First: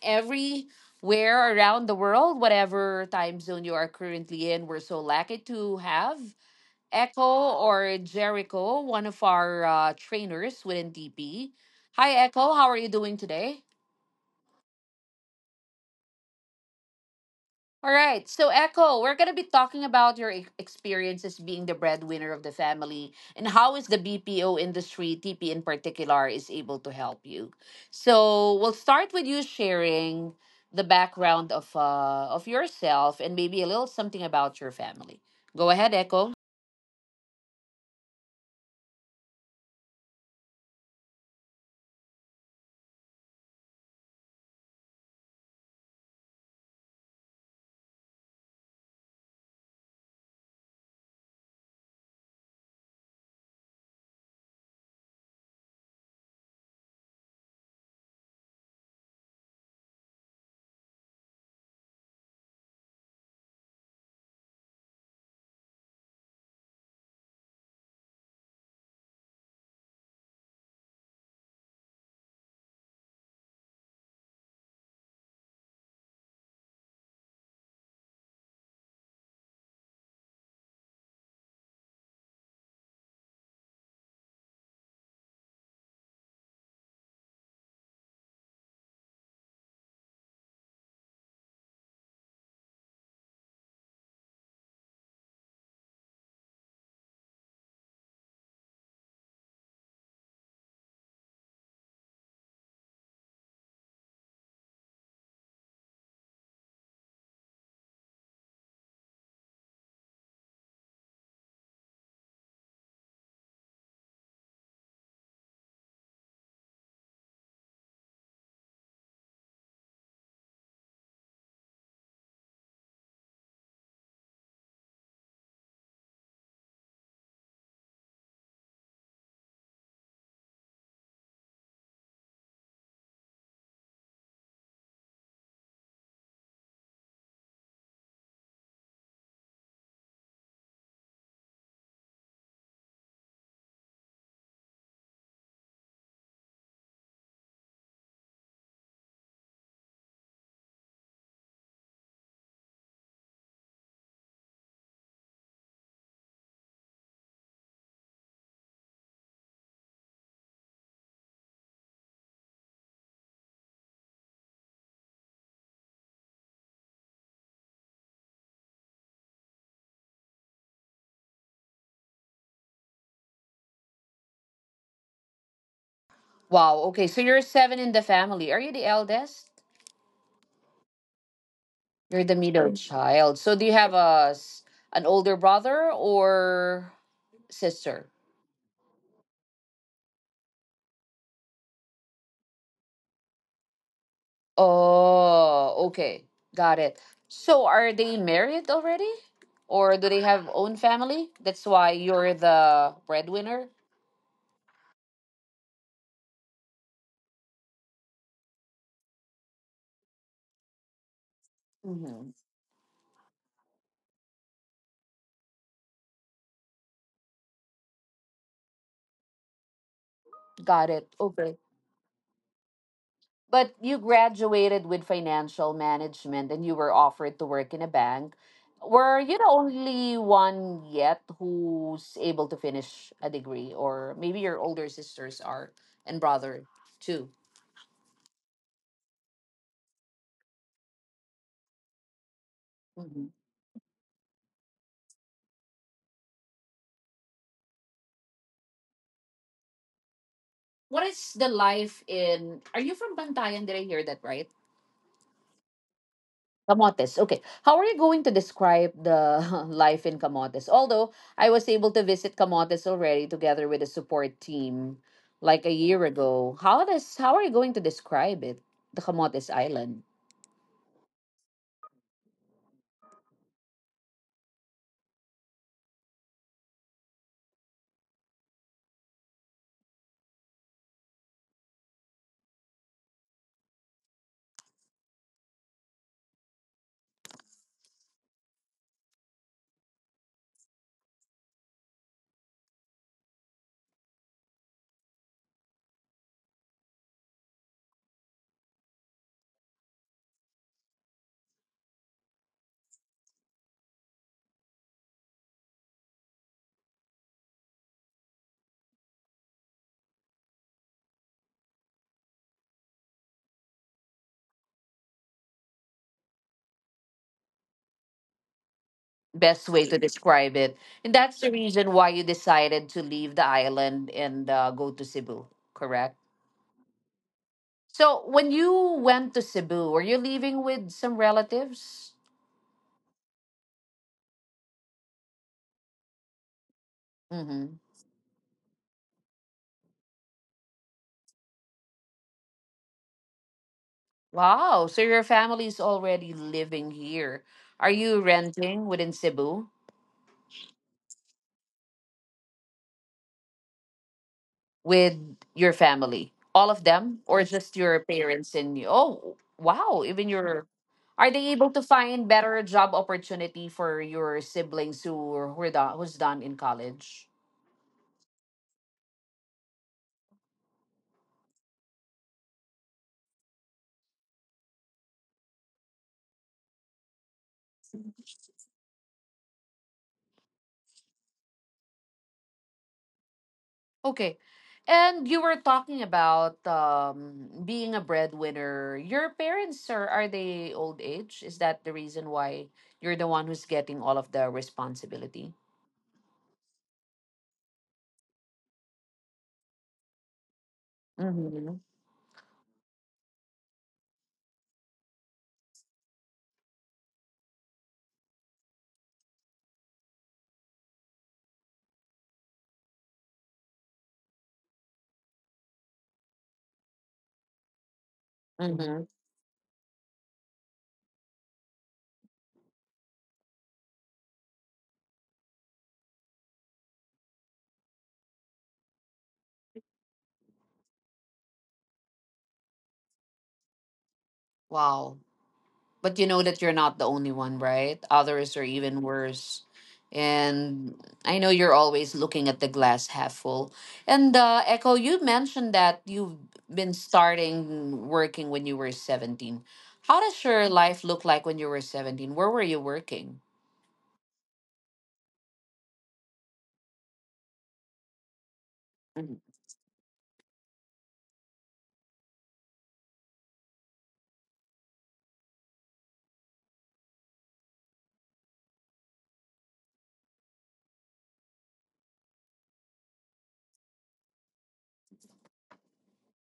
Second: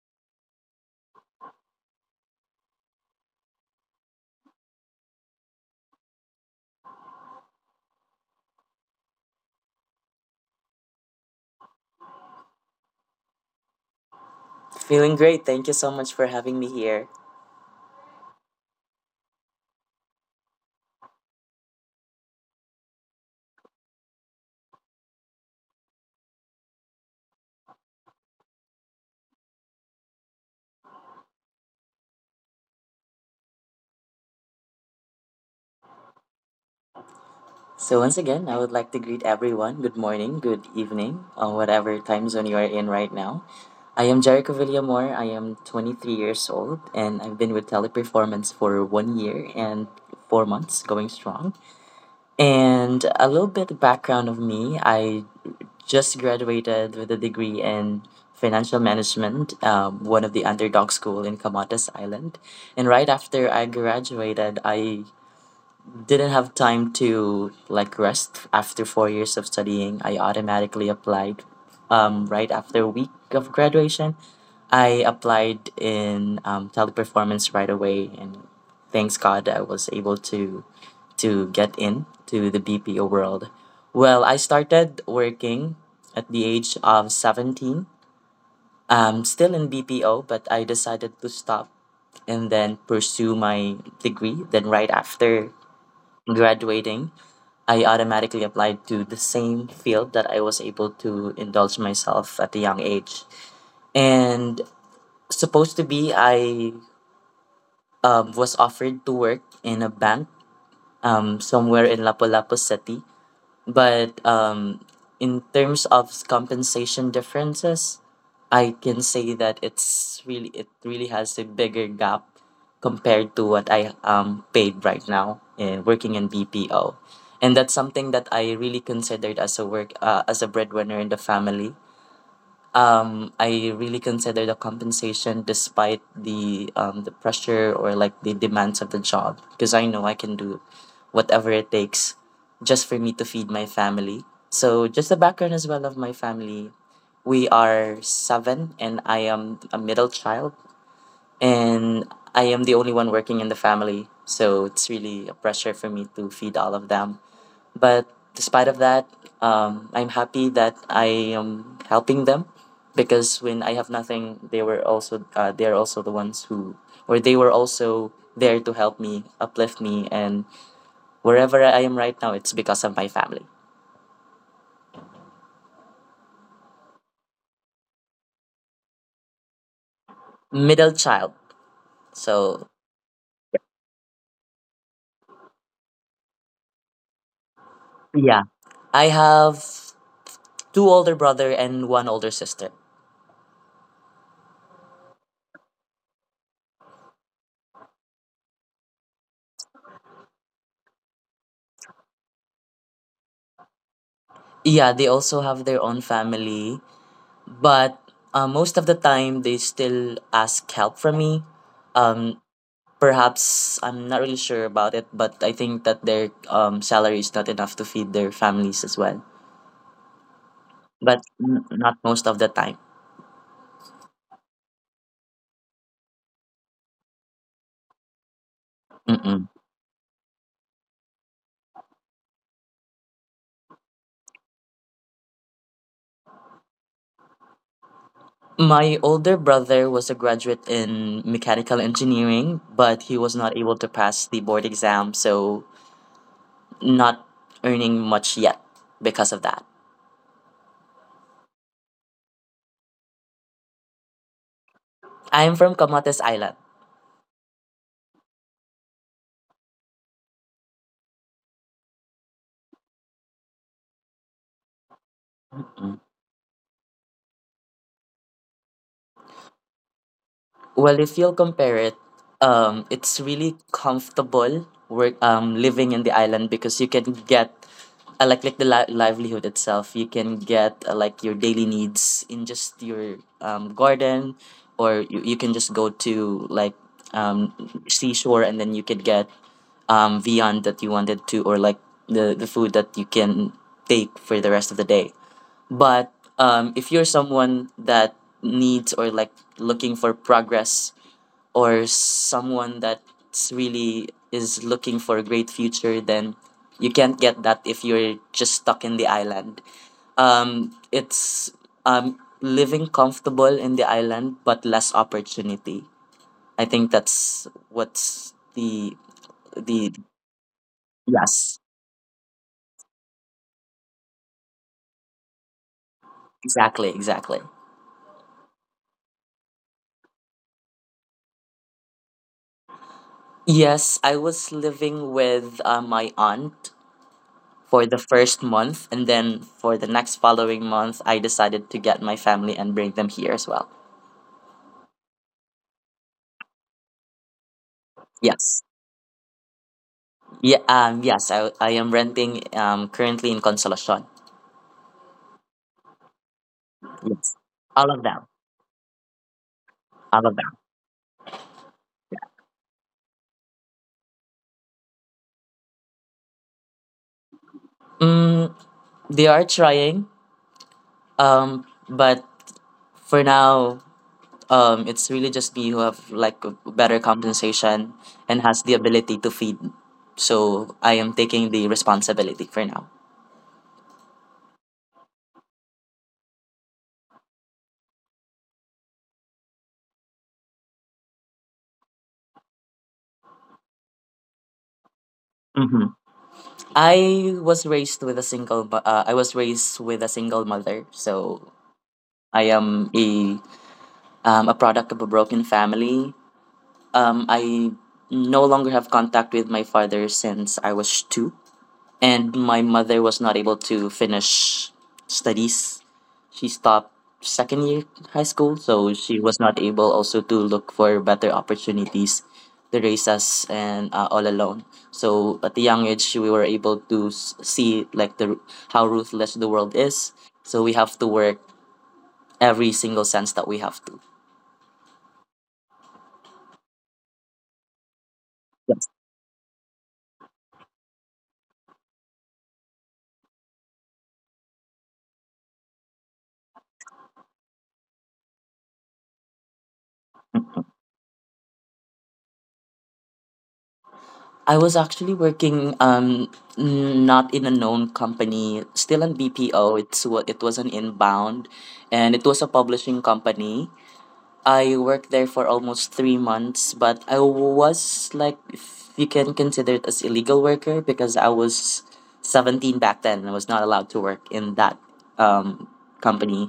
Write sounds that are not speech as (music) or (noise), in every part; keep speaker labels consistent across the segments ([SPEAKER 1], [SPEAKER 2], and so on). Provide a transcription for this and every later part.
[SPEAKER 1] (laughs) Everywhere around the world, whatever time zone you are currently in, we're so lucky to have Echo or Jericho, one of our trainers within DP. Hi, Echo. How are you doing today?
[SPEAKER 2] Feeling great. Thank you so much for having me here.
[SPEAKER 1] All right. So, Echo, we're going to be talking about your experiences being the breadwinner of the family and how is the BPO industry, TP in particular, is able to help you. So, we'll start with you sharing the background of of yourself and maybe a little something about your family. Go ahead, Echo.
[SPEAKER 2] So, once again, I would like to greet everyone. Good morning, good evening, or whatever time zone you are in right now. I am Jericho Villamore. I am 23 years old, and I've been with Teleperformance for 1 year and 4 months, going strong. And a little bit of background of me, I just graduated with a degree in financial management, one of the underdog school in Camotes Island. And right after I graduated, I didn't have time to like rest after 4 years of studying. I automatically applied right after a week of graduation. I applied in teleperformance right away, and thanks God I was able to get in to the BPO world. Well, I started working at the age of 17. Still in BPO, but I decided to stop and then pursue my degree. Then right after graduating, I automatically applied to the same field that I was able to indulge myself at a young age. And supposed to be, I was offered to work in a bank somewhere in Lapu-Lapu City. But in terms of compensation differences, I can say that it really has a bigger gap compared to what I am paid right now in working in BPO, and that's something that I really considered as a work as a breadwinner in the family. I really consider the compensation despite the pressure or like the demands of the job, because I know I can do whatever it takes just for me to feed my family. So just the background as well of my family, we are seven and I am a middle child, and I am the only one working in the family. So it's really a pressure for me to feed all of them. But despite of that, I'm happy that I am helping them because when I have nothing, they were also they are also the ones who or they were also there to help me, uplift me, and wherever I am right now, it's because of my family.
[SPEAKER 1] Wow. Okay. So, you're seven in the family. Are you the eldest?
[SPEAKER 2] Middle child,
[SPEAKER 1] You're the
[SPEAKER 2] so
[SPEAKER 1] middle child. So, do you have an older brother or sister?
[SPEAKER 2] yeah, I have two older brother and one older sister.
[SPEAKER 1] Oh, okay. Got it. So are they married already? Or do they have own family? That's why you're the breadwinner?
[SPEAKER 2] Yeah, they also have their own family, but most of the time they still ask help from me.
[SPEAKER 1] Hmm.
[SPEAKER 2] Um, Perhaps I'm not really sure about it, but I think that their salary is not enough to feed their families as well.
[SPEAKER 1] Got it.
[SPEAKER 2] But
[SPEAKER 1] Okay.
[SPEAKER 2] not most of the time.
[SPEAKER 1] But you graduated with financial management and you were offered to work in a bank. Were you
[SPEAKER 2] Mm-mm.
[SPEAKER 1] the only one yet who's able to finish a degree? Or maybe your older sisters are and brother too.
[SPEAKER 2] My older brother was a graduate in mechanical engineering, but he was
[SPEAKER 1] Mhm.
[SPEAKER 2] not able to pass the board exam, so not earning much yet because of that.
[SPEAKER 1] What is the life in? Are you from Bantayan? Did I hear that right?
[SPEAKER 2] I am from Kamates Island.
[SPEAKER 1] Camotes. Okay. How are you going to describe the (laughs) life in Camotes? Although I was able to visit Camotes already together with a support team like a
[SPEAKER 2] Mm.
[SPEAKER 1] year ago. How are you going to describe it? The Camotes Island.
[SPEAKER 2] Well, if you'll compare it, it's really comfortable work living in the island because you can get like the livelihood itself. You can get like your daily needs in just your garden, or you can just go to like um seashore and then you can get viand that you wanted to, or like the food that you can take for the rest of the day. But if you're someone that needs or like looking for progress, or someone that's really is looking for a great future, then you can't get that if you're just stuck in the island. It's Living comfortable in the island but less opportunity. I think that's what's the
[SPEAKER 1] Best
[SPEAKER 2] the
[SPEAKER 1] way to describe it. And that's the
[SPEAKER 2] yes,
[SPEAKER 1] reason why you decided to leave the island and go to Cebu, correct?
[SPEAKER 2] exactly, exactly.
[SPEAKER 1] So when you went to Cebu, were you living with some relatives?
[SPEAKER 2] Yes, I was living with my aunt
[SPEAKER 1] Mm-hmm.
[SPEAKER 2] for the first month. And then for the next following month, I decided to get my family and bring them here as well.
[SPEAKER 1] Wow, so your family is already living here. Are you
[SPEAKER 2] Yes.
[SPEAKER 1] renting within Cebu
[SPEAKER 2] Yeah. Yes. I am renting. Currently in Consolacion.
[SPEAKER 1] with your family? All of them
[SPEAKER 2] Yes.
[SPEAKER 1] or just
[SPEAKER 2] All
[SPEAKER 1] your
[SPEAKER 2] of them.
[SPEAKER 1] parents and you? Oh, wow,
[SPEAKER 2] All
[SPEAKER 1] even
[SPEAKER 2] of them.
[SPEAKER 1] your… Are they able to find better job opportunity for your siblings who are done, who's done in college?
[SPEAKER 2] Mm, they are trying. But for now, it's really just me who have like a better compensation and has the ability to feed. So I am taking the responsibility for now.
[SPEAKER 1] Okay. And you were talking about being a breadwinner. Your parents are they old age? Is that the reason why you're the one who's getting all of the responsibility?
[SPEAKER 2] I was raised with a I was raised with a single mother, so
[SPEAKER 1] Mhm.
[SPEAKER 2] I am a product of a broken family. I no longer have contact with my father since I was 2, and my mother was not able to finish studies. She stopped second year high school, so
[SPEAKER 1] Mhm.
[SPEAKER 2] she was not able also to look for better opportunities to raise us, and all alone. So at the young age, we were able to see like the— how ruthless the world is. So we have to work every single sense that we have to.
[SPEAKER 1] Wow. But you know that you're not the only one, right? Others are
[SPEAKER 2] Yes.
[SPEAKER 1] even worse. And I know you're always looking at the glass half full. And Echo, you mentioned that you've been starting working when you were 17. How does your life look like when you were 17? Where were you working?
[SPEAKER 2] I was actually working not in a known company, still in
[SPEAKER 1] Mm.
[SPEAKER 2] BPO. It's what it was an inbound, and it was a publishing company. I worked there for almost 3 months, but I was like, if you can consider it as illegal worker, because I was 17 back then and I was not allowed to work in that um company,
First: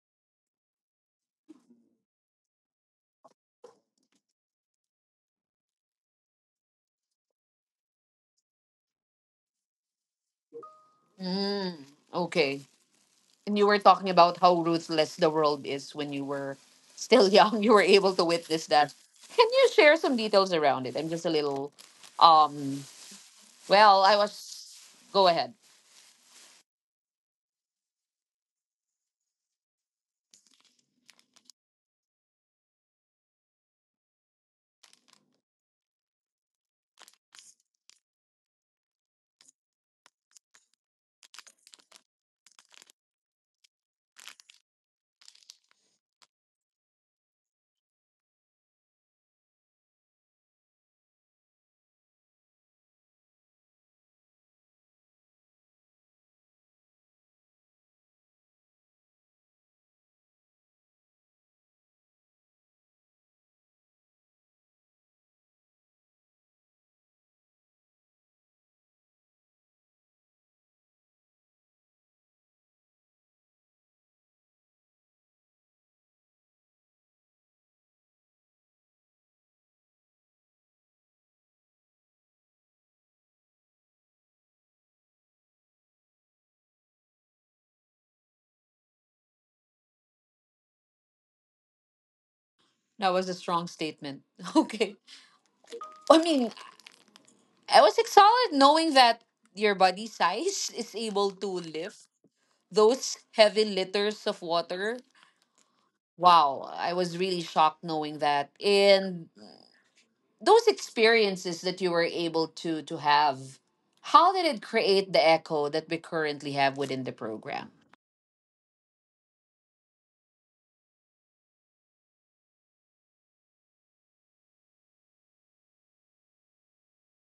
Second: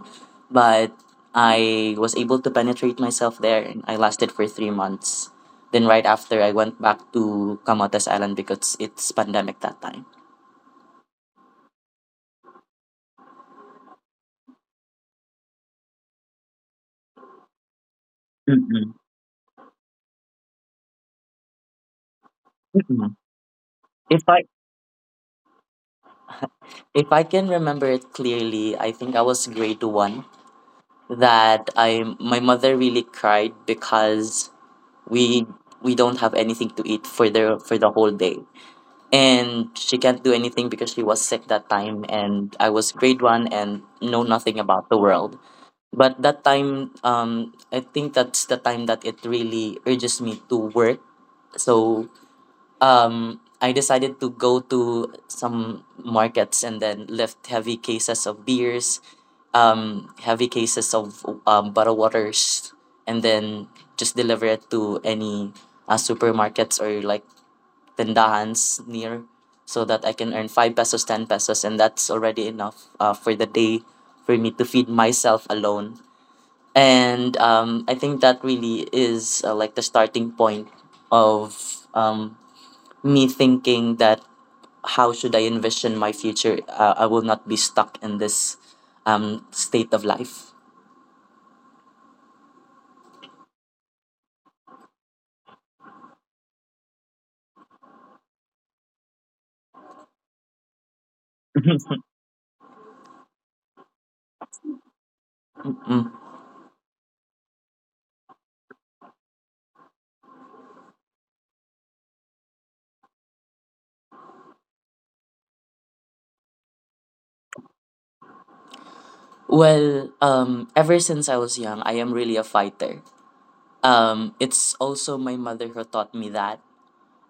[SPEAKER 2] but I was able to penetrate myself there and I lasted for 3 months. Then right after I went back to Camotes Island because it's pandemic that time.
[SPEAKER 1] Mm, okay. And you were talking about how ruthless the world is when you were still young. (laughs) You were able to witness
[SPEAKER 2] Mm-mm.
[SPEAKER 1] that. Can you share some details around it? I'm just a little um
[SPEAKER 2] Mm-mm.
[SPEAKER 1] well, I
[SPEAKER 2] If
[SPEAKER 1] was
[SPEAKER 2] I
[SPEAKER 1] go ahead.
[SPEAKER 2] if I can remember it clearly, I think I was grade 1, that I— my mother really cried because we we don't have anything to eat for the whole day. And she can't do anything because she was sick that time and I was grade 1 and know nothing about the world. But that time, I think that's the time that it really urges me to work. So I decided to go to some markets and then lift heavy cases of beers, heavy cases of bottled waters, and then just deliver it to any supermarkets or like tendahans near, so that I can earn 5 pesos, 10 pesos, and that's already enough for the day, for me to feed myself alone. And I think that really is like the starting point of um, me thinking that how should I envision my future. I will not be stuck in this state of life.
[SPEAKER 1] That was a strong statement. (laughs) Okay. I mean, I was excited knowing that your body size (laughs) is able to
[SPEAKER 2] (laughs)
[SPEAKER 1] lift those heavy liters of water.
[SPEAKER 2] Mm.
[SPEAKER 1] Wow, I was really shocked knowing that. And those experiences that you were able to have, how did it create the Echo that we currently have within the program?
[SPEAKER 2] Well, ever since I was young, I am really a fighter. It's also my mother who taught me that.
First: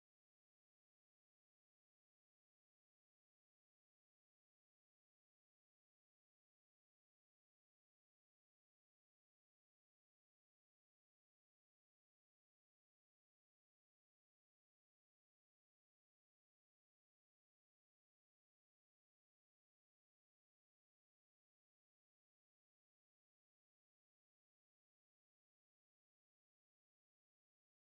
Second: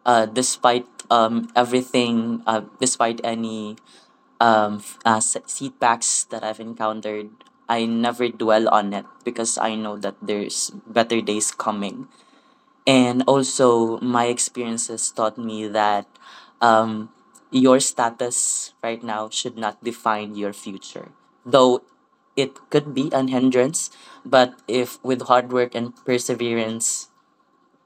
[SPEAKER 2] Despite everything, despite any setbacks that I've encountered, I never dwell on it because I know that there's better days coming. And also my experiences taught me that um, your status right now should not define your future, though it could be an hindrance, but if with hard work and perseverance,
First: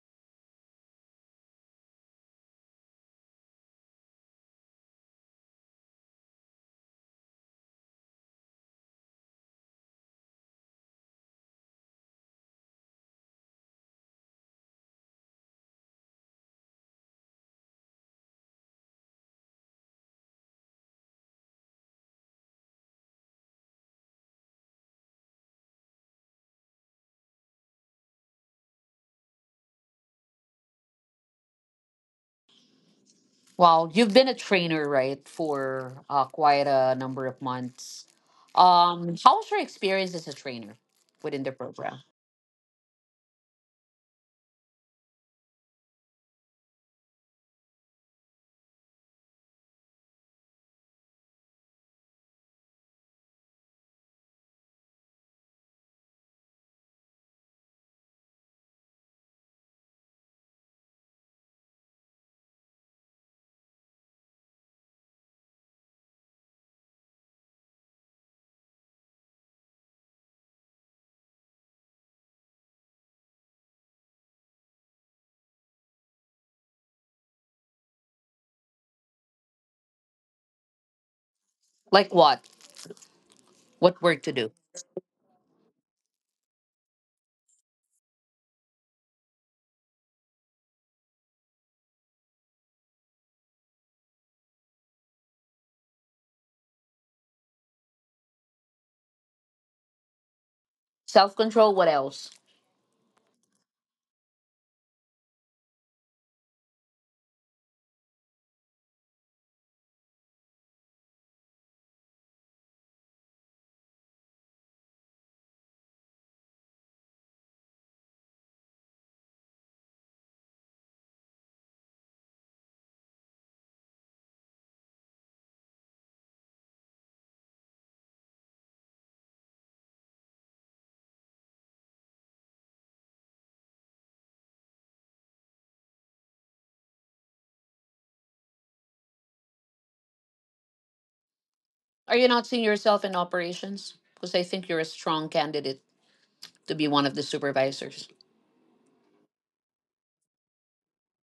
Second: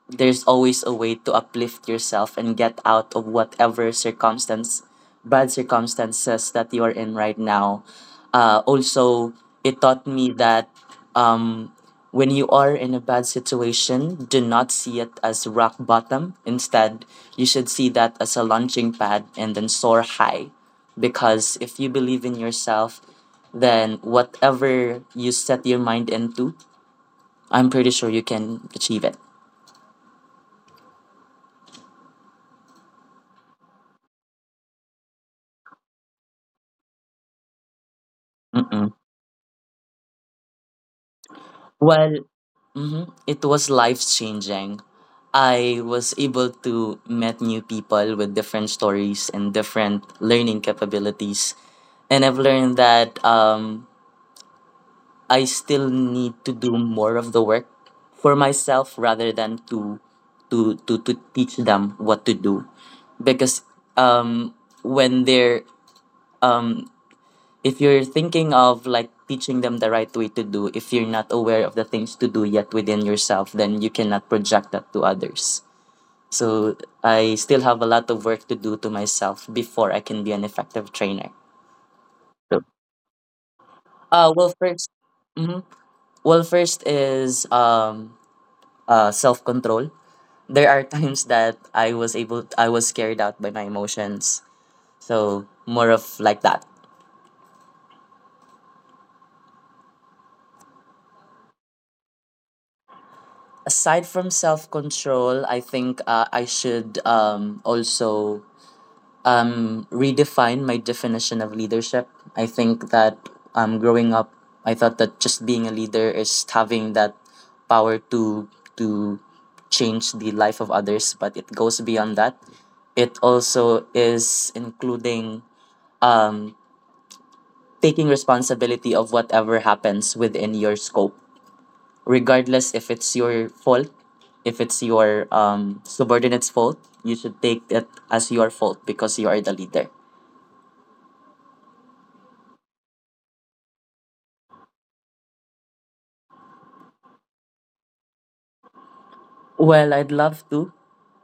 [SPEAKER 2] there's always a way to uplift yourself and get out of whatever circumstance, bad circumstances that you are in right now. Also, it taught me that um, when you are in a bad situation, do not see it as rock bottom. Instead, you should see that as a launching pad and then soar high. Because if you believe in yourself, then whatever you set your mind into, I'm pretty sure you can achieve it.
[SPEAKER 1] Well, you've been a trainer, right, for quite a number of months.
[SPEAKER 2] Mm-mm.
[SPEAKER 1] How was your experience as a trainer within the program?
[SPEAKER 2] Well, mhm, it was life changing. I was able to meet new people with different stories and different learning capabilities. And I've learned that I still need to do more of the work for myself rather than to teach them what to do. Because um, when they're um, if you're thinking of like teaching them the right way to do, if you're not aware of the things to do yet within yourself, then you cannot project that to others. So I still have a lot of work to do to myself before I can be an effective trainer.
[SPEAKER 1] Like what?
[SPEAKER 2] So-
[SPEAKER 1] What work to do?
[SPEAKER 2] 1st— mm-hmm. Well, first is self control. There are (laughs) times that I was carried out by my emotions. So more of like that.
[SPEAKER 1] Self-control, what else?
[SPEAKER 2] Aside from self control, I think I should also redefine my definition of leadership. I think that growing up, I thought that just being a leader is having that power to change the life of others, but it goes beyond that. It also is including um, taking responsibility of whatever happens within your scope, regardless if it's your fault, if it's your subordinate's fault, you should take it as your fault because you are the leader.
[SPEAKER 1] Are you not seeing yourself in operations? Because I think you're a strong candidate to be one of the supervisors.
[SPEAKER 2] Well, I'd love to.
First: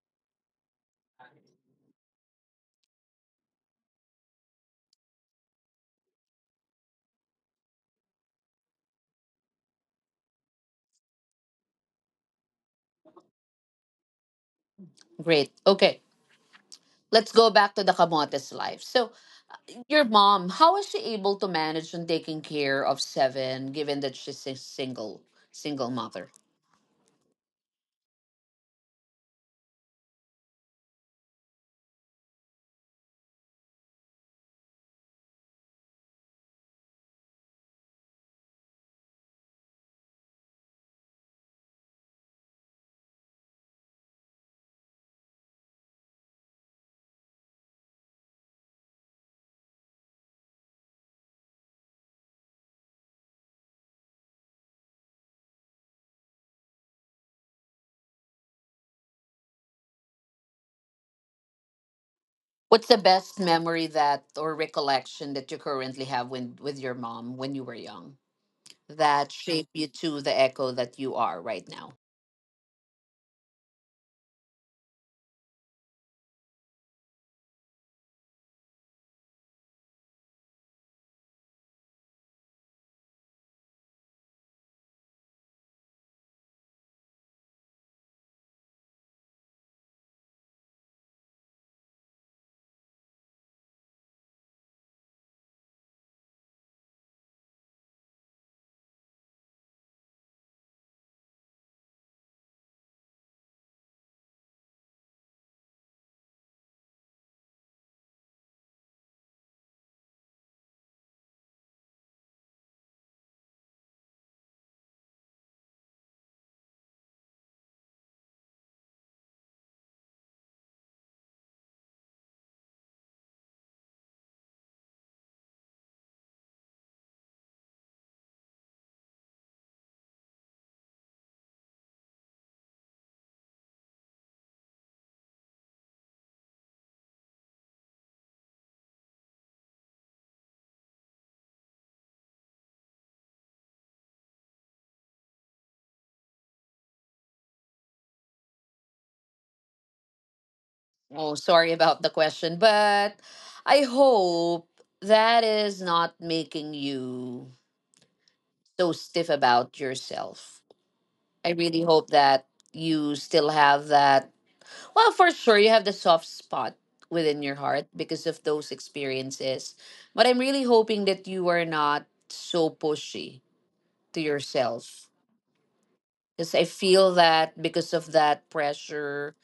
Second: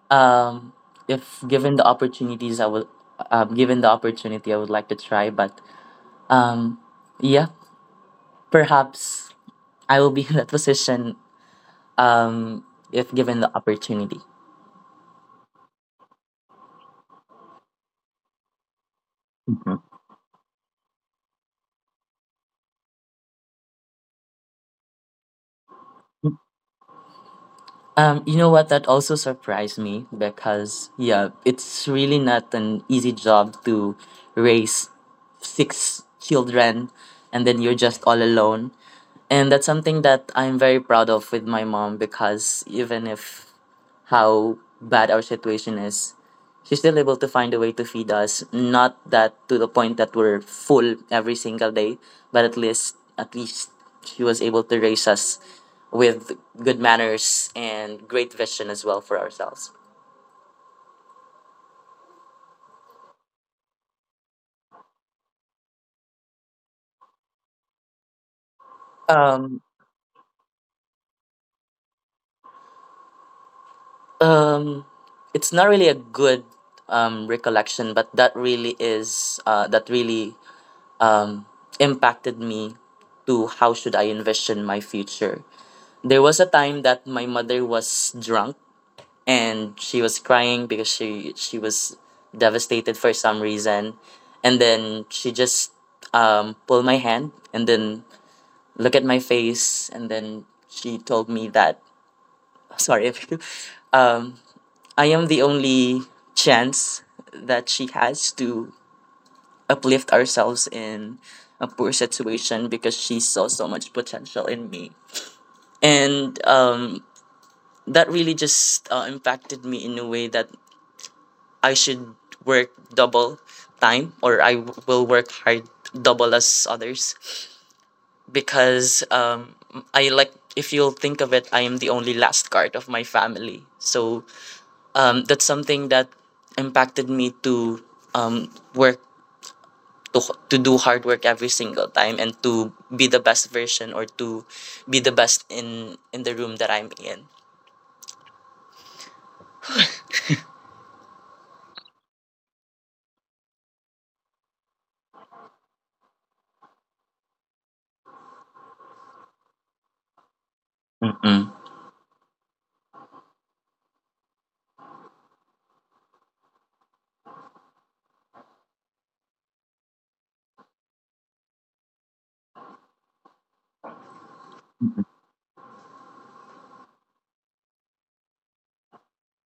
[SPEAKER 2] Um, if given the opportunities, I will. Given the opportunity, I would like to try. But um, yeah, perhaps I will be (laughs) in that position. Um, if given the opportunity.
[SPEAKER 1] Great. Okay. Let's go back to the Camotes life. So your mom, how is she able to manage on taking care of seven, given that she's a single mother?
[SPEAKER 2] You know what? That also surprised me because yeah, it's really not an easy job to raise six children and then you're just all alone. And that's something that I'm very proud of with my mom because even if how bad our situation is, she's still able to find a way to feed us. Not that to the point that we're full every single day, but at least at least, she was able to raise us with good manners and great vision as well for ourselves.
[SPEAKER 1] What's the best memory that or recollection that you currently have when with your mom when you were young that
[SPEAKER 2] Um,
[SPEAKER 1] shape you to the Echo that you are right now?
[SPEAKER 2] Um, it's not really a good recollection, but that really is that really um, impacted me to how should I envision my future. There was a time that my mother was drunk and she was crying because she was devastated for some reason, and then she just pulled my hand and then look at my face and then she told me that (laughs) sorry if you um, I am the only chance that she has to uplift ourselves in a poor situation because she saw so much potential in me. And That really just impacted me in a way that I should work double time or will work hard double as others because I if you'll think of it, I am the only last card of my family. So that's something that impacted me to work to to do hard work every single time and to be the best version or to be the best in the room that I'm in.
[SPEAKER 1] Oh, sorry about the question, but I hope that is not making you so stiff about yourself.
[SPEAKER 2] Mm-mm.
[SPEAKER 1] I really hope that you still have that… Well, for sure, you have the soft spot within your heart because of those experiences. But I'm really hoping that you are not so pushy to yourself. Because I feel that because of that pressure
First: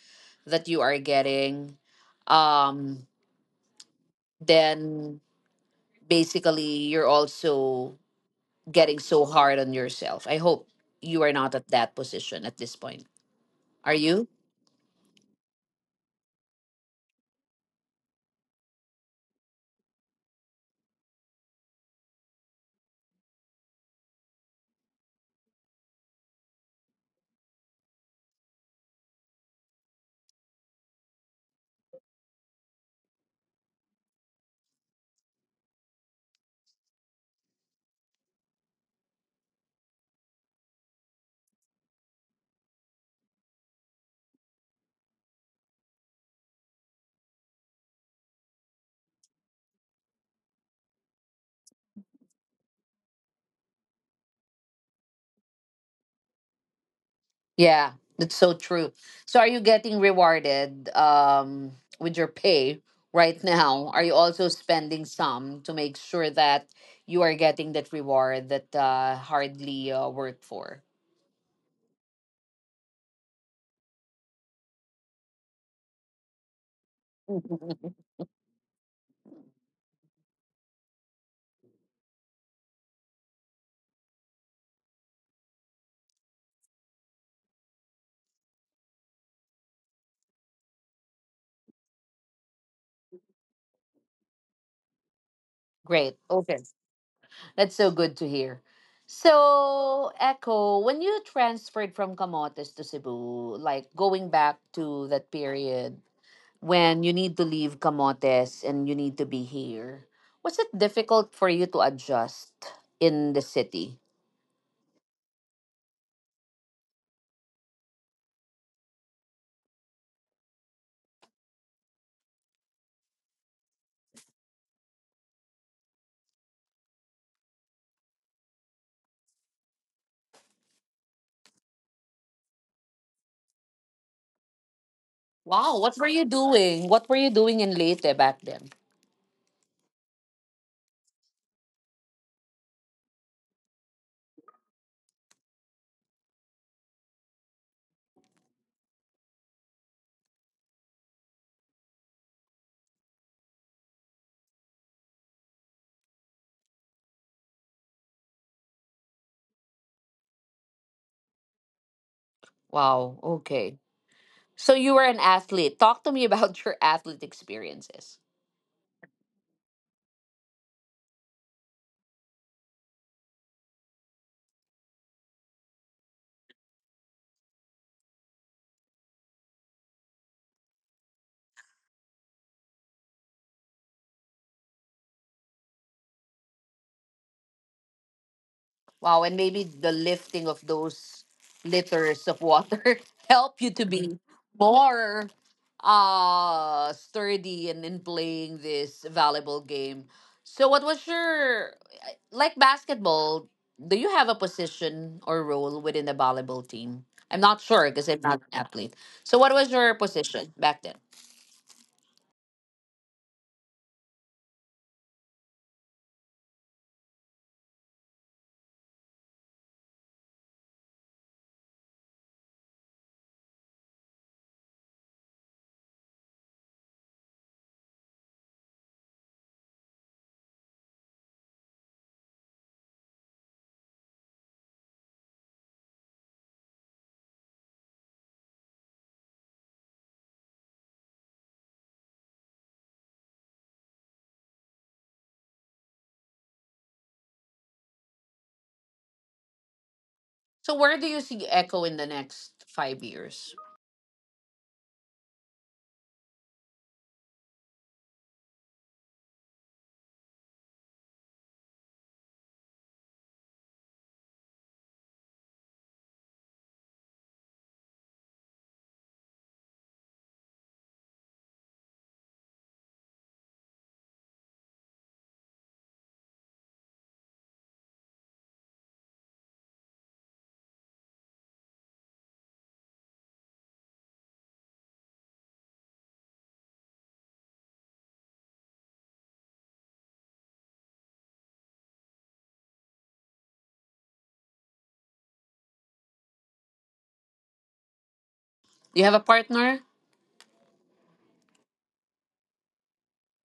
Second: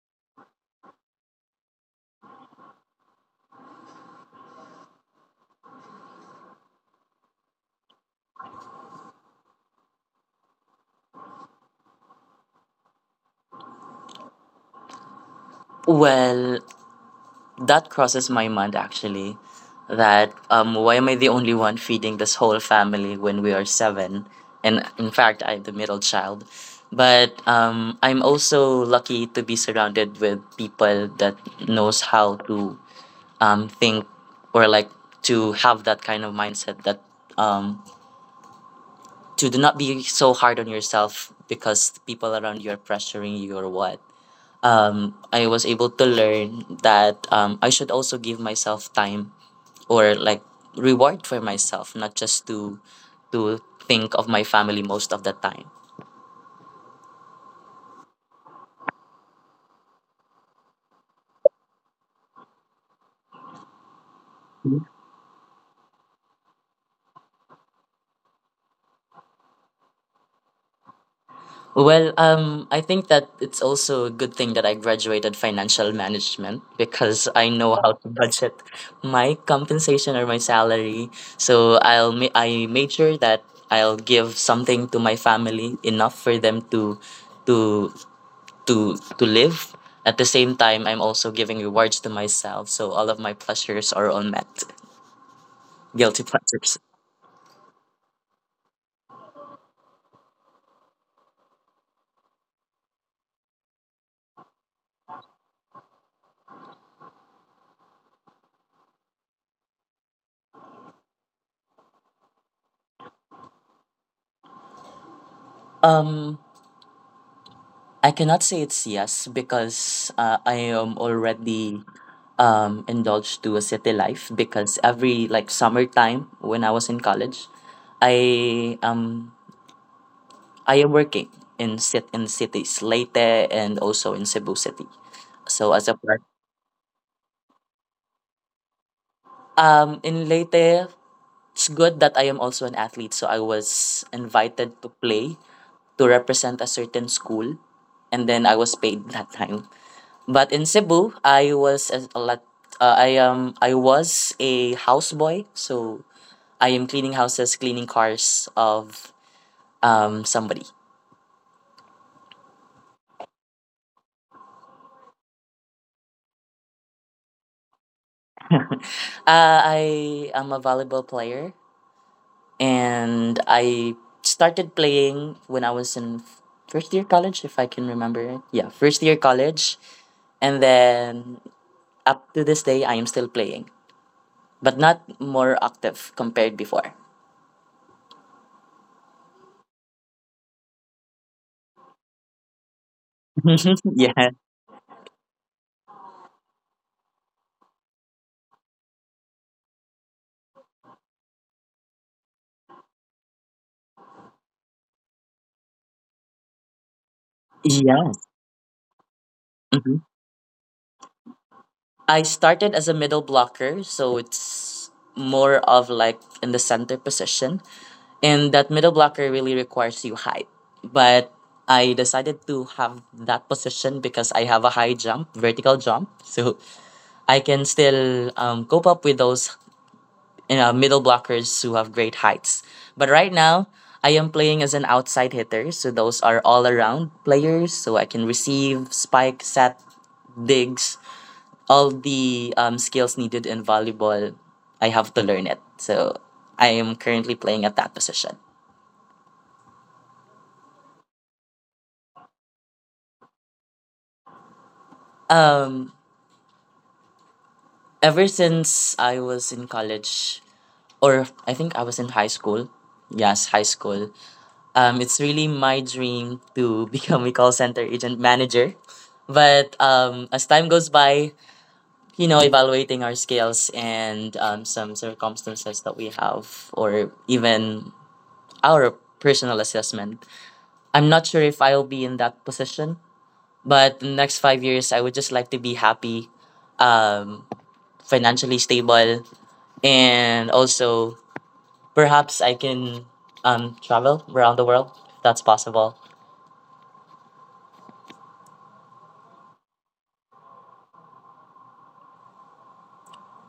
[SPEAKER 1] that you are getting, um, then basically you're also getting so hard on yourself. I hope you are not at that position at this point. Are you?
[SPEAKER 2] Well, that crosses my mind actually. That Why am I the only one feeding this whole family when we are seven? And in fact, I'm the middle child. But I'm also lucky to be surrounded with people that knows how to think or like to have that kind of mindset that um, to do not be so hard on yourself because people around you are pressuring you or what. I was able to learn that I should also give myself time or like reward for myself, not just to think of my family most of the time.
[SPEAKER 1] Yeah, that's so true. So are you getting rewarded with your pay right now? Are you also spending some to make sure that you are getting that reward that hardly worked for?
[SPEAKER 2] Well, I think that it's also a good thing that I graduated financial management because I know how
[SPEAKER 1] (laughs)
[SPEAKER 2] to budget my compensation or my salary. So I made sure that I'll give something to my family enough for them to to to live. At the same time, I'm also giving rewards to myself, so all of my pleasures are all met.
[SPEAKER 1] Great.
[SPEAKER 2] Guilty
[SPEAKER 1] Okay.
[SPEAKER 2] pleasures.
[SPEAKER 1] That's so good to hear. So, Echo, when you transferred from Camotes to Cebu, like going back to that period, when you need to leave Camotes and you need to be here, was it difficult for you to adjust in the city?
[SPEAKER 2] Um, I cannot say it's yes because I am already indulged to a city life because every like summertime when I was in college, I um I am working in sit in cities Leyte and also in Cebu City. So
[SPEAKER 1] Wow,
[SPEAKER 2] as
[SPEAKER 1] what
[SPEAKER 2] a
[SPEAKER 1] were
[SPEAKER 2] part
[SPEAKER 1] you doing? What were you doing in Leyte back then?
[SPEAKER 2] in Leyte, it's good that I am also an athlete. So I was invited to play to represent a certain school, and then I was paid that time. But in Cebu, I was as a lot. I was a houseboy, so I am cleaning houses, cleaning cars of somebody.
[SPEAKER 1] Wow, okay. So you were an athlete. Talk to me about (laughs) your athlete experiences.
[SPEAKER 2] I am a volleyball player, and I started playing when I was in first year college, if I can remember it. Yeah, first year college, and then up to this day, I am still playing, but not more active compared before.
[SPEAKER 1] Wow, and maybe the lifting of those liters of water (laughs) help you to
[SPEAKER 2] (laughs)
[SPEAKER 1] be
[SPEAKER 2] yeah.
[SPEAKER 1] more sturdy and in playing this valuable game. So what was your, like basketball, do you have a position or role within the volleyball team? I'm not sure
[SPEAKER 2] Yeah.
[SPEAKER 1] because I'm not an athlete. So what was your position back then?
[SPEAKER 2] I started as a middle blocker, so it's more of like in the center position. And that middle blocker really requires you height. But I decided to have that position because I have a high jump, vertical jump. So I can still cope up with those middle blockers who have great heights. But right now, I am playing as an outside hitter. So those are all around players. So I can receive, spike, set, digs, all the skills needed in volleyball, I have to learn it. So I am currently playing at that position.
[SPEAKER 1] So where do you see Echo in the next 5 years?
[SPEAKER 2] Um, ever since I was in college, or I think I was in high school. Yes, high school. It's really my dream to (laughs) become a call center agent manager. But as time goes by, you know, evaluating our skills and some circumstances that we have, or even our personal assessment, I'm not sure if I'll be in that position, but the next 5 years, I would just like to be happy, um, financially stable, and also perhaps I can travel around the world. That's possible.
[SPEAKER 1] Do you have a partner?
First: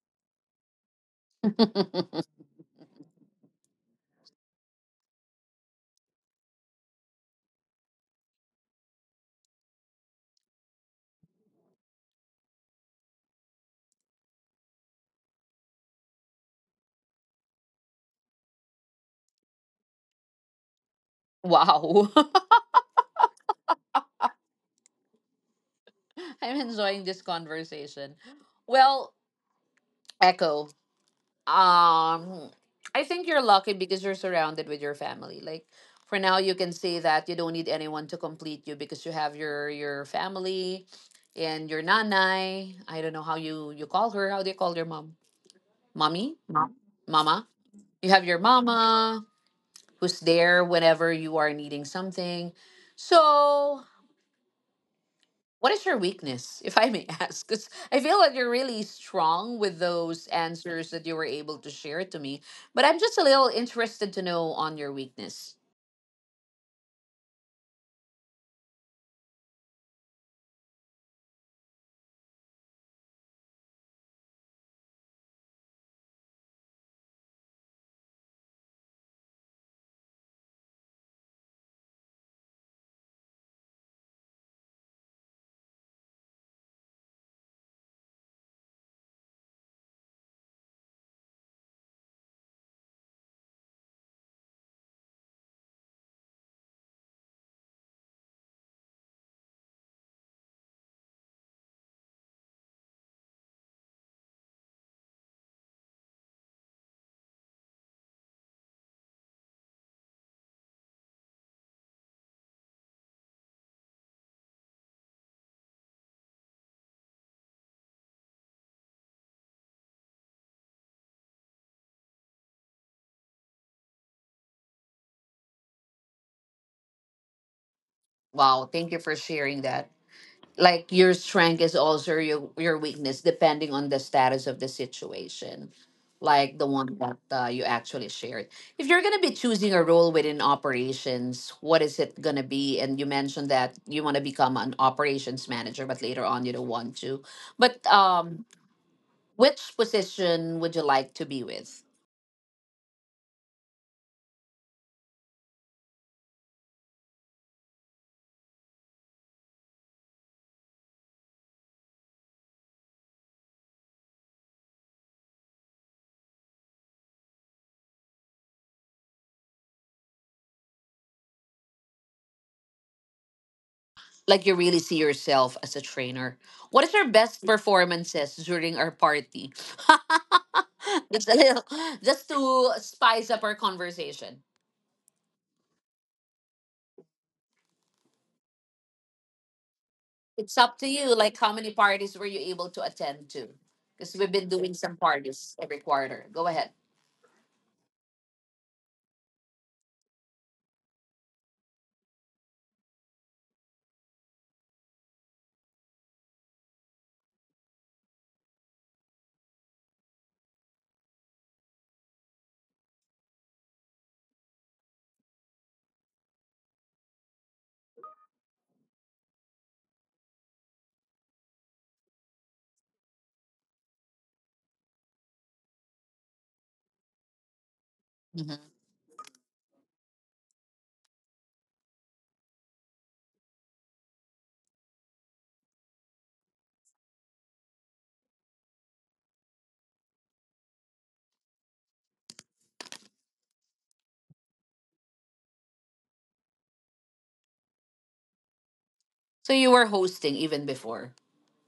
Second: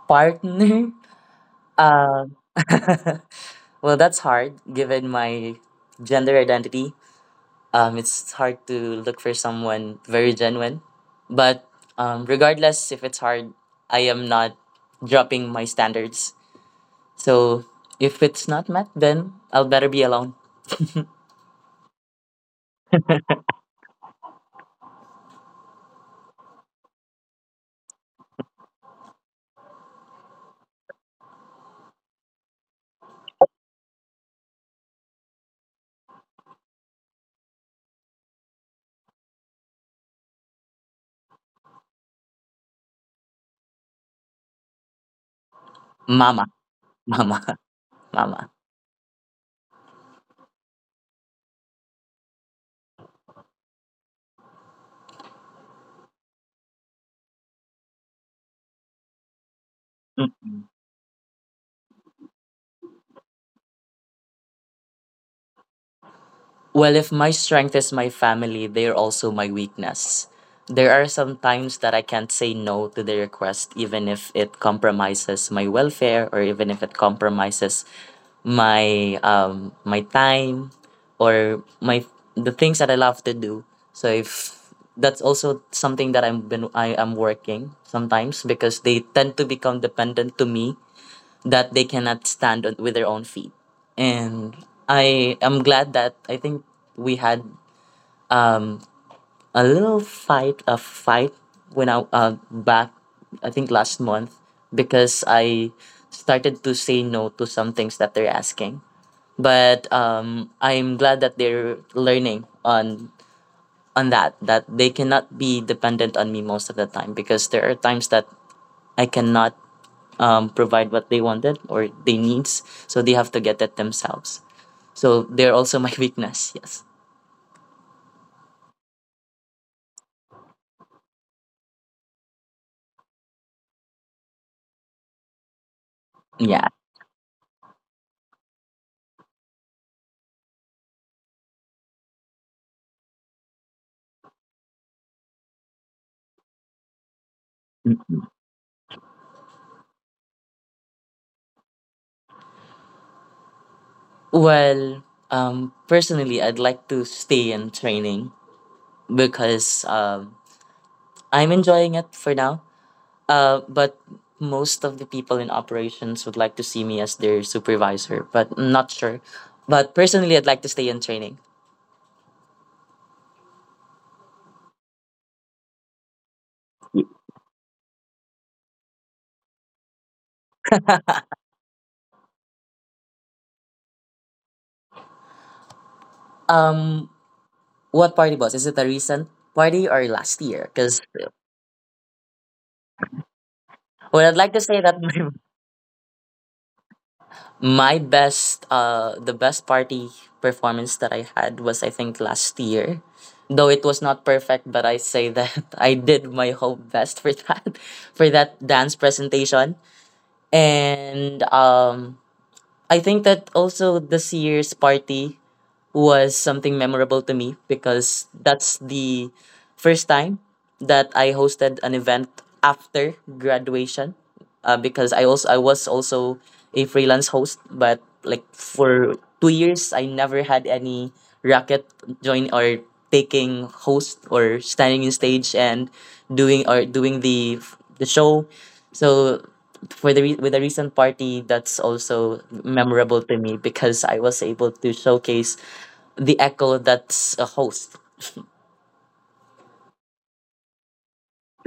[SPEAKER 2] Partner? (laughs)
[SPEAKER 1] (laughs)
[SPEAKER 2] Um, (laughs) well, that's hard given my gender identity. It's hard to look for someone very genuine. But regardless if it's hard, I am not dropping my standards. So if it's not met, then I'll better be alone.
[SPEAKER 1] Wow. (laughs) (laughs) I'm enjoying this conversation. Well, Echo, um, I think you're lucky because you're surrounded with your family. Like for now, you can say that you don't need anyone to complete you because you have your family and your nanai. I don't know how you call her. How do you call your mom? Mommy,
[SPEAKER 2] Mama,
[SPEAKER 1] mom,
[SPEAKER 2] (laughs) mama,
[SPEAKER 1] mama. You have your
[SPEAKER 2] mama.
[SPEAKER 1] mama who's there whenever you are needing something. So what is your weakness, if I may (laughs) ask? Because I feel that you're really strong with those answers that you were able to share to me. But I'm just a little interested to know on your weakness.
[SPEAKER 2] Well, if my strength is my family, they're also my weakness. There are some times that I can't say no to the request, even if it compromises my welfare or even if it compromises my time or my the things that I love to do. So if that's also something that I am working sometimes because they tend to become dependent to me that they cannot stand on, with their own feet. And I am glad that I think we had um, a little fight, a fight when I think last month, because I started to say no to some things that they're asking. But I'm glad that they're learning on that that they cannot be dependent on me most of the time because there are times that I cannot provide what they wanted or they needs. So they have to get it themselves. So they're also my (laughs) weakness. Yes.
[SPEAKER 1] Wow, thank you for sharing that. Like your strength is also your weakness depending on the status of the situation, like the
[SPEAKER 2] Yeah.
[SPEAKER 1] one that you actually shared. If you're going to be choosing a role within operations, what is it going to be? And you mentioned that you want to become an operations manager but later on you don't want to, but which position would you like to be with?
[SPEAKER 2] Well, personally, I'd like to stay in training because I'm enjoying it for now. But most of the people in operations would like to see me as their supervisor, but I'm not sure. But personally, I'd like to stay in training.
[SPEAKER 1] Like you really see yourself as a trainer. What is your best performances during our party? (laughs) It's a little just to spice up our conversation.
[SPEAKER 2] Um, what party boss? Is it a recent party or last
[SPEAKER 1] It's
[SPEAKER 2] year?
[SPEAKER 1] up to
[SPEAKER 2] Because
[SPEAKER 1] you. Like how many parties were you able to attend to? Because we've
[SPEAKER 2] well, I'd
[SPEAKER 1] been
[SPEAKER 2] like to
[SPEAKER 1] doing
[SPEAKER 2] say
[SPEAKER 1] some
[SPEAKER 2] that (laughs)
[SPEAKER 1] parties every quarter. Go ahead.
[SPEAKER 2] my best, the best party performance that I had was I think last year. Though it was not perfect, but I say that (laughs) I did my whole best for that, (laughs) for that dance presentation. And I think that also this year's party was something memorable to me because that's the first time that I hosted an event after graduation. Because I was also a freelance host, but like
[SPEAKER 1] Mhm.
[SPEAKER 2] for 2 years I never had any racket join or taking host or standing in stage and doing or doing the show. So for the with the recent party, that's also memorable to me because I was able to showcase the Echo that's a host.
[SPEAKER 1] So you were hosting even before.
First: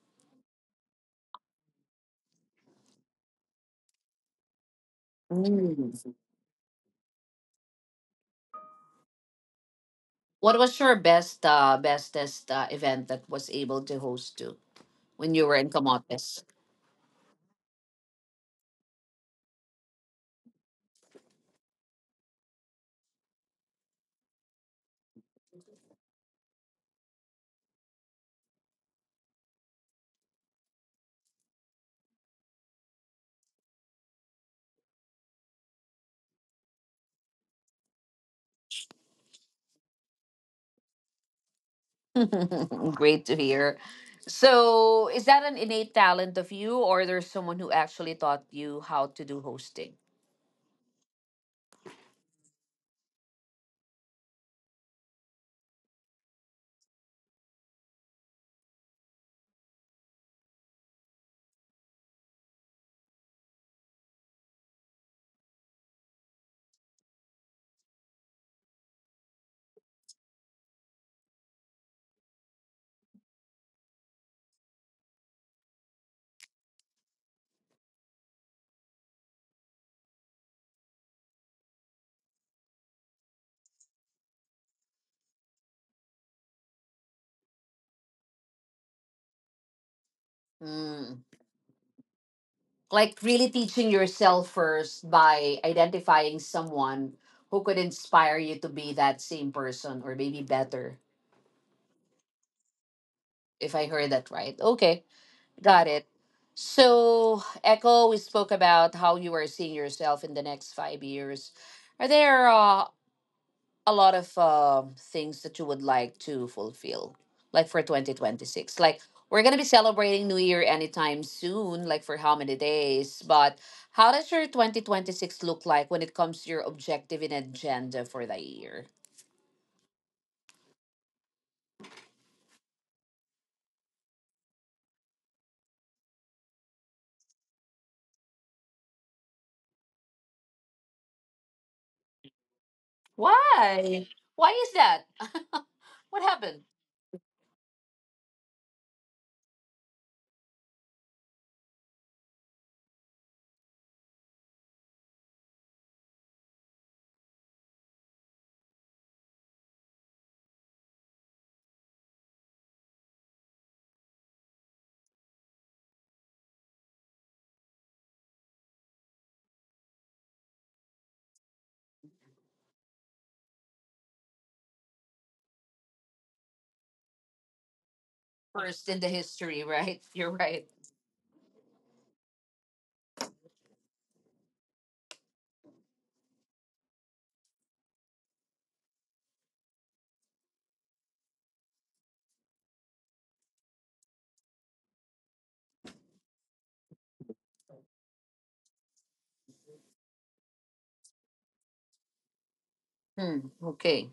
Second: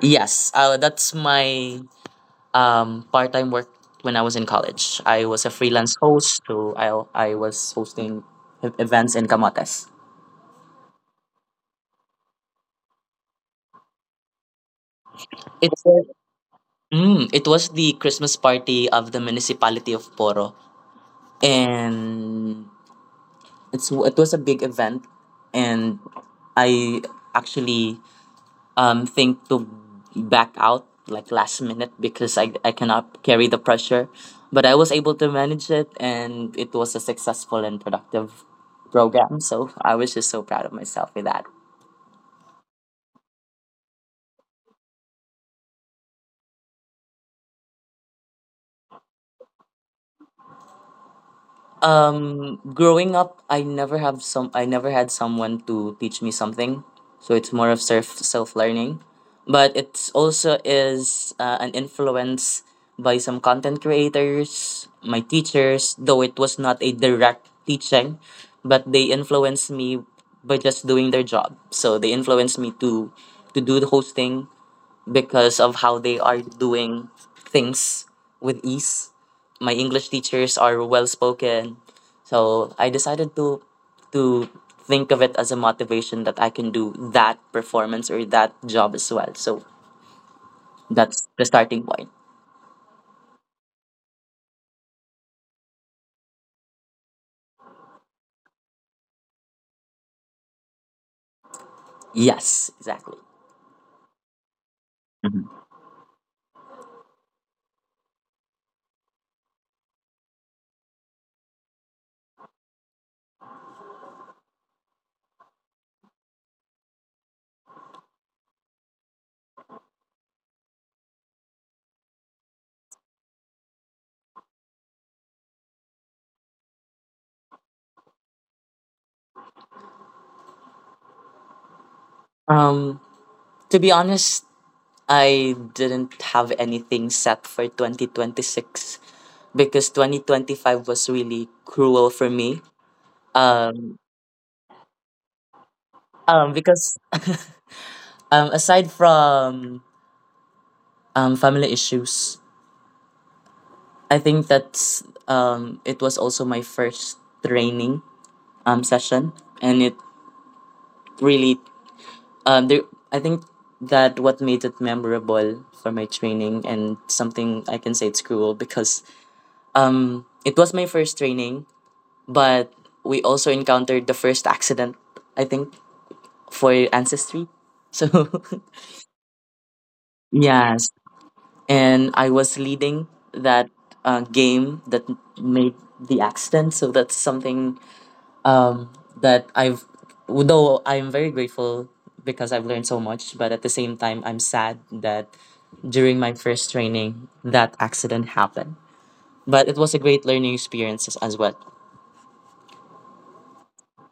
[SPEAKER 2] Yes, that's my part-time work when I was in college. I was a freelance
[SPEAKER 1] Mm.
[SPEAKER 2] host, so I was hosting events in Camotes.
[SPEAKER 1] What was your best, bestest event that was able to host to when you were in
[SPEAKER 2] It was,
[SPEAKER 1] Camotes?
[SPEAKER 2] it was the Christmas party of the municipality of Poro, and it was a big event, and I actually think to back out like last minute because I cannot carry the pressure. But I was able to manage it and it was a successful and productive program. So I was just so proud of myself with that.
[SPEAKER 1] (laughs) Great to hear. So, is that an innate talent of you, or there's someone who actually taught you how to do hosting?
[SPEAKER 2] Growing up, I never have some. I never had someone to teach me something, so it's more of self learning. But it's also is an influence by some content creators, my teachers. Though it was not a direct teaching, but they influenced me by just doing their job. So they influenced me to do the hosting because of how they are doing things with ease. My English teachers are well spoken. So I decided to to think of it as a motivation that I can do that performance or that job as well. So
[SPEAKER 1] Mm.
[SPEAKER 2] that's the starting point.
[SPEAKER 1] Like really teaching yourself first by identifying someone who could inspire you to be that same person or maybe better,
[SPEAKER 2] Yes, exactly.
[SPEAKER 1] if I heard that right. Okay, got it. So, Echo, we spoke about how you are seeing yourself in the next 5 years. Are there a lot of things that you would like to fulfill, like for 2026. Like, we're going to be celebrating New Year anytime soon, like for how many days. But how does your 2026 look like when it comes to your objective and agenda for the year?
[SPEAKER 2] Um to be honest, I didn't have anything set for 2026 because 2025 was really cruel for me. Um
[SPEAKER 1] Why? Why is that? (laughs) What happened?
[SPEAKER 2] because (laughs) aside from family issues, I think that's it was also my first training session and it really there, I think that what made it memorable for my training and something I can say it's cruel because it was my first training, but we also encountered the first accident I think for ancestry. So (laughs)
[SPEAKER 1] First in the history, right? (laughs) You're right.
[SPEAKER 2] yes, and I was leading that game that made the accident, so that's something um, that I've, though I'm very grateful because I've learned so much, but at the same time, I'm sad that during my first training, that accident happened. But it was a great learning experience as well.
[SPEAKER 1] Hmm, okay.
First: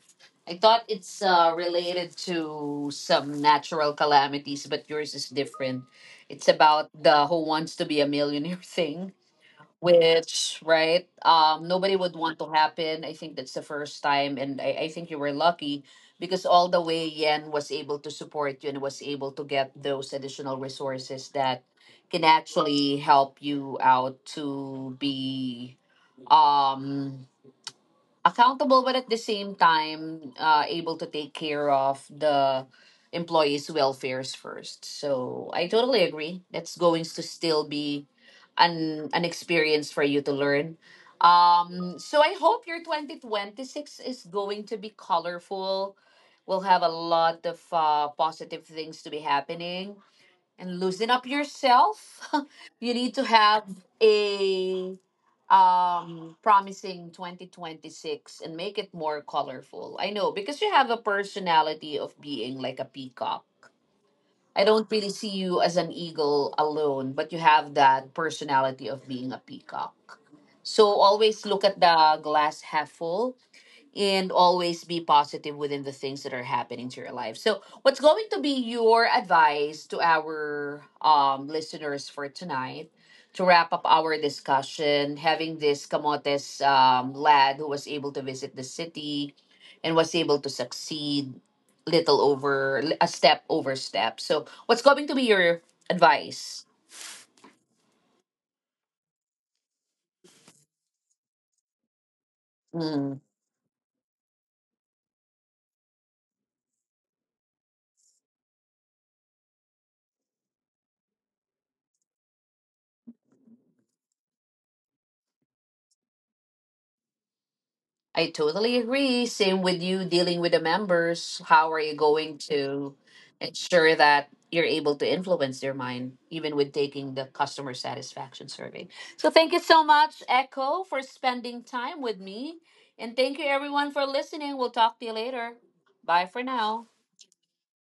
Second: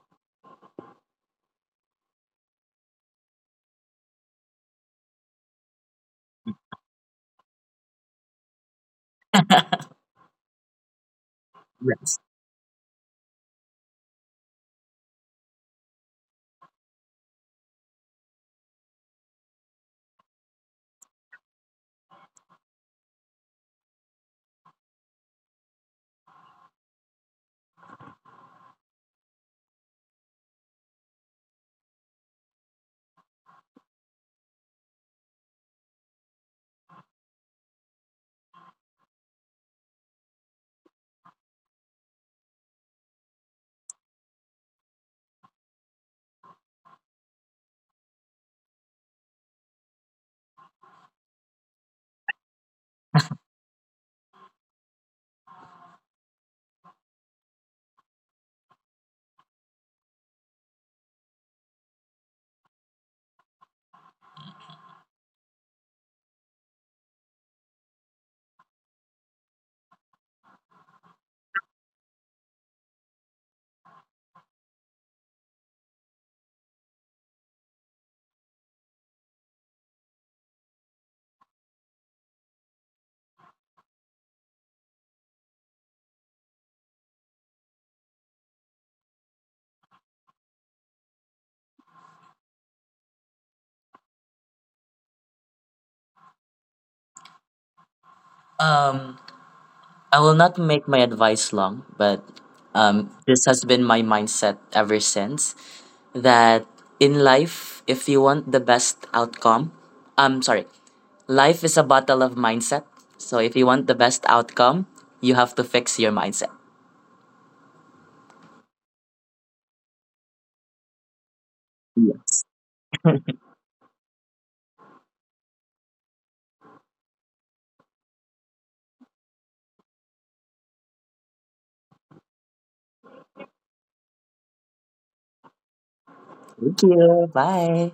[SPEAKER 1] I thought it's related to some natural calamities, but yours is different. It's about the Who Wants to Be a Millionaire (laughs) thing, which, right, nobody would
[SPEAKER 2] Yes.
[SPEAKER 1] want to happen. I think that's the first time, and I think you were lucky because all the way Yen was able to support you and was able to get those additional resources that can actually help you out to be um accountable but at the same time able to take care of the employees welfares first. So I totally agree that's going to still be an experience for you to learn. So I hope your 2026 is going to be colorful. We'll have a lot of positive things to be happening and loosen up yourself. (laughs) You need to have a promising 2026 and make it more colorful. I know because you have a personality of being like a peacock. I don't really see you as an eagle alone, but you have that personality of being a peacock. So always look at the glass half full and always be positive within the things that are happening to your life. So, what's going to be your advice to our listeners for tonight to wrap up our discussion? Having this Camotes lad who was able to visit the city and was able to succeed little over a step over step. So, what's going to be your advice?
[SPEAKER 2] Um, I will not make my advice long, but
[SPEAKER 1] Mm.
[SPEAKER 2] this has been my mindset ever since. That in life, if you want the best outcome, I'm sorry, life is a battle of mindset. So if you want the best outcome, you have to fix your mindset.
[SPEAKER 1] I totally agree. Same with you dealing with the members. How are you going
[SPEAKER 2] Yes.
[SPEAKER 1] to ensure that you're able to influence their mind, even with taking the customer satisfaction survey? So, thank you so much, Echo, for spending time with me. And thank you, everyone, for listening. We'll talk to you later. Bye for
[SPEAKER 2] Thank
[SPEAKER 1] now.
[SPEAKER 2] you. Bye.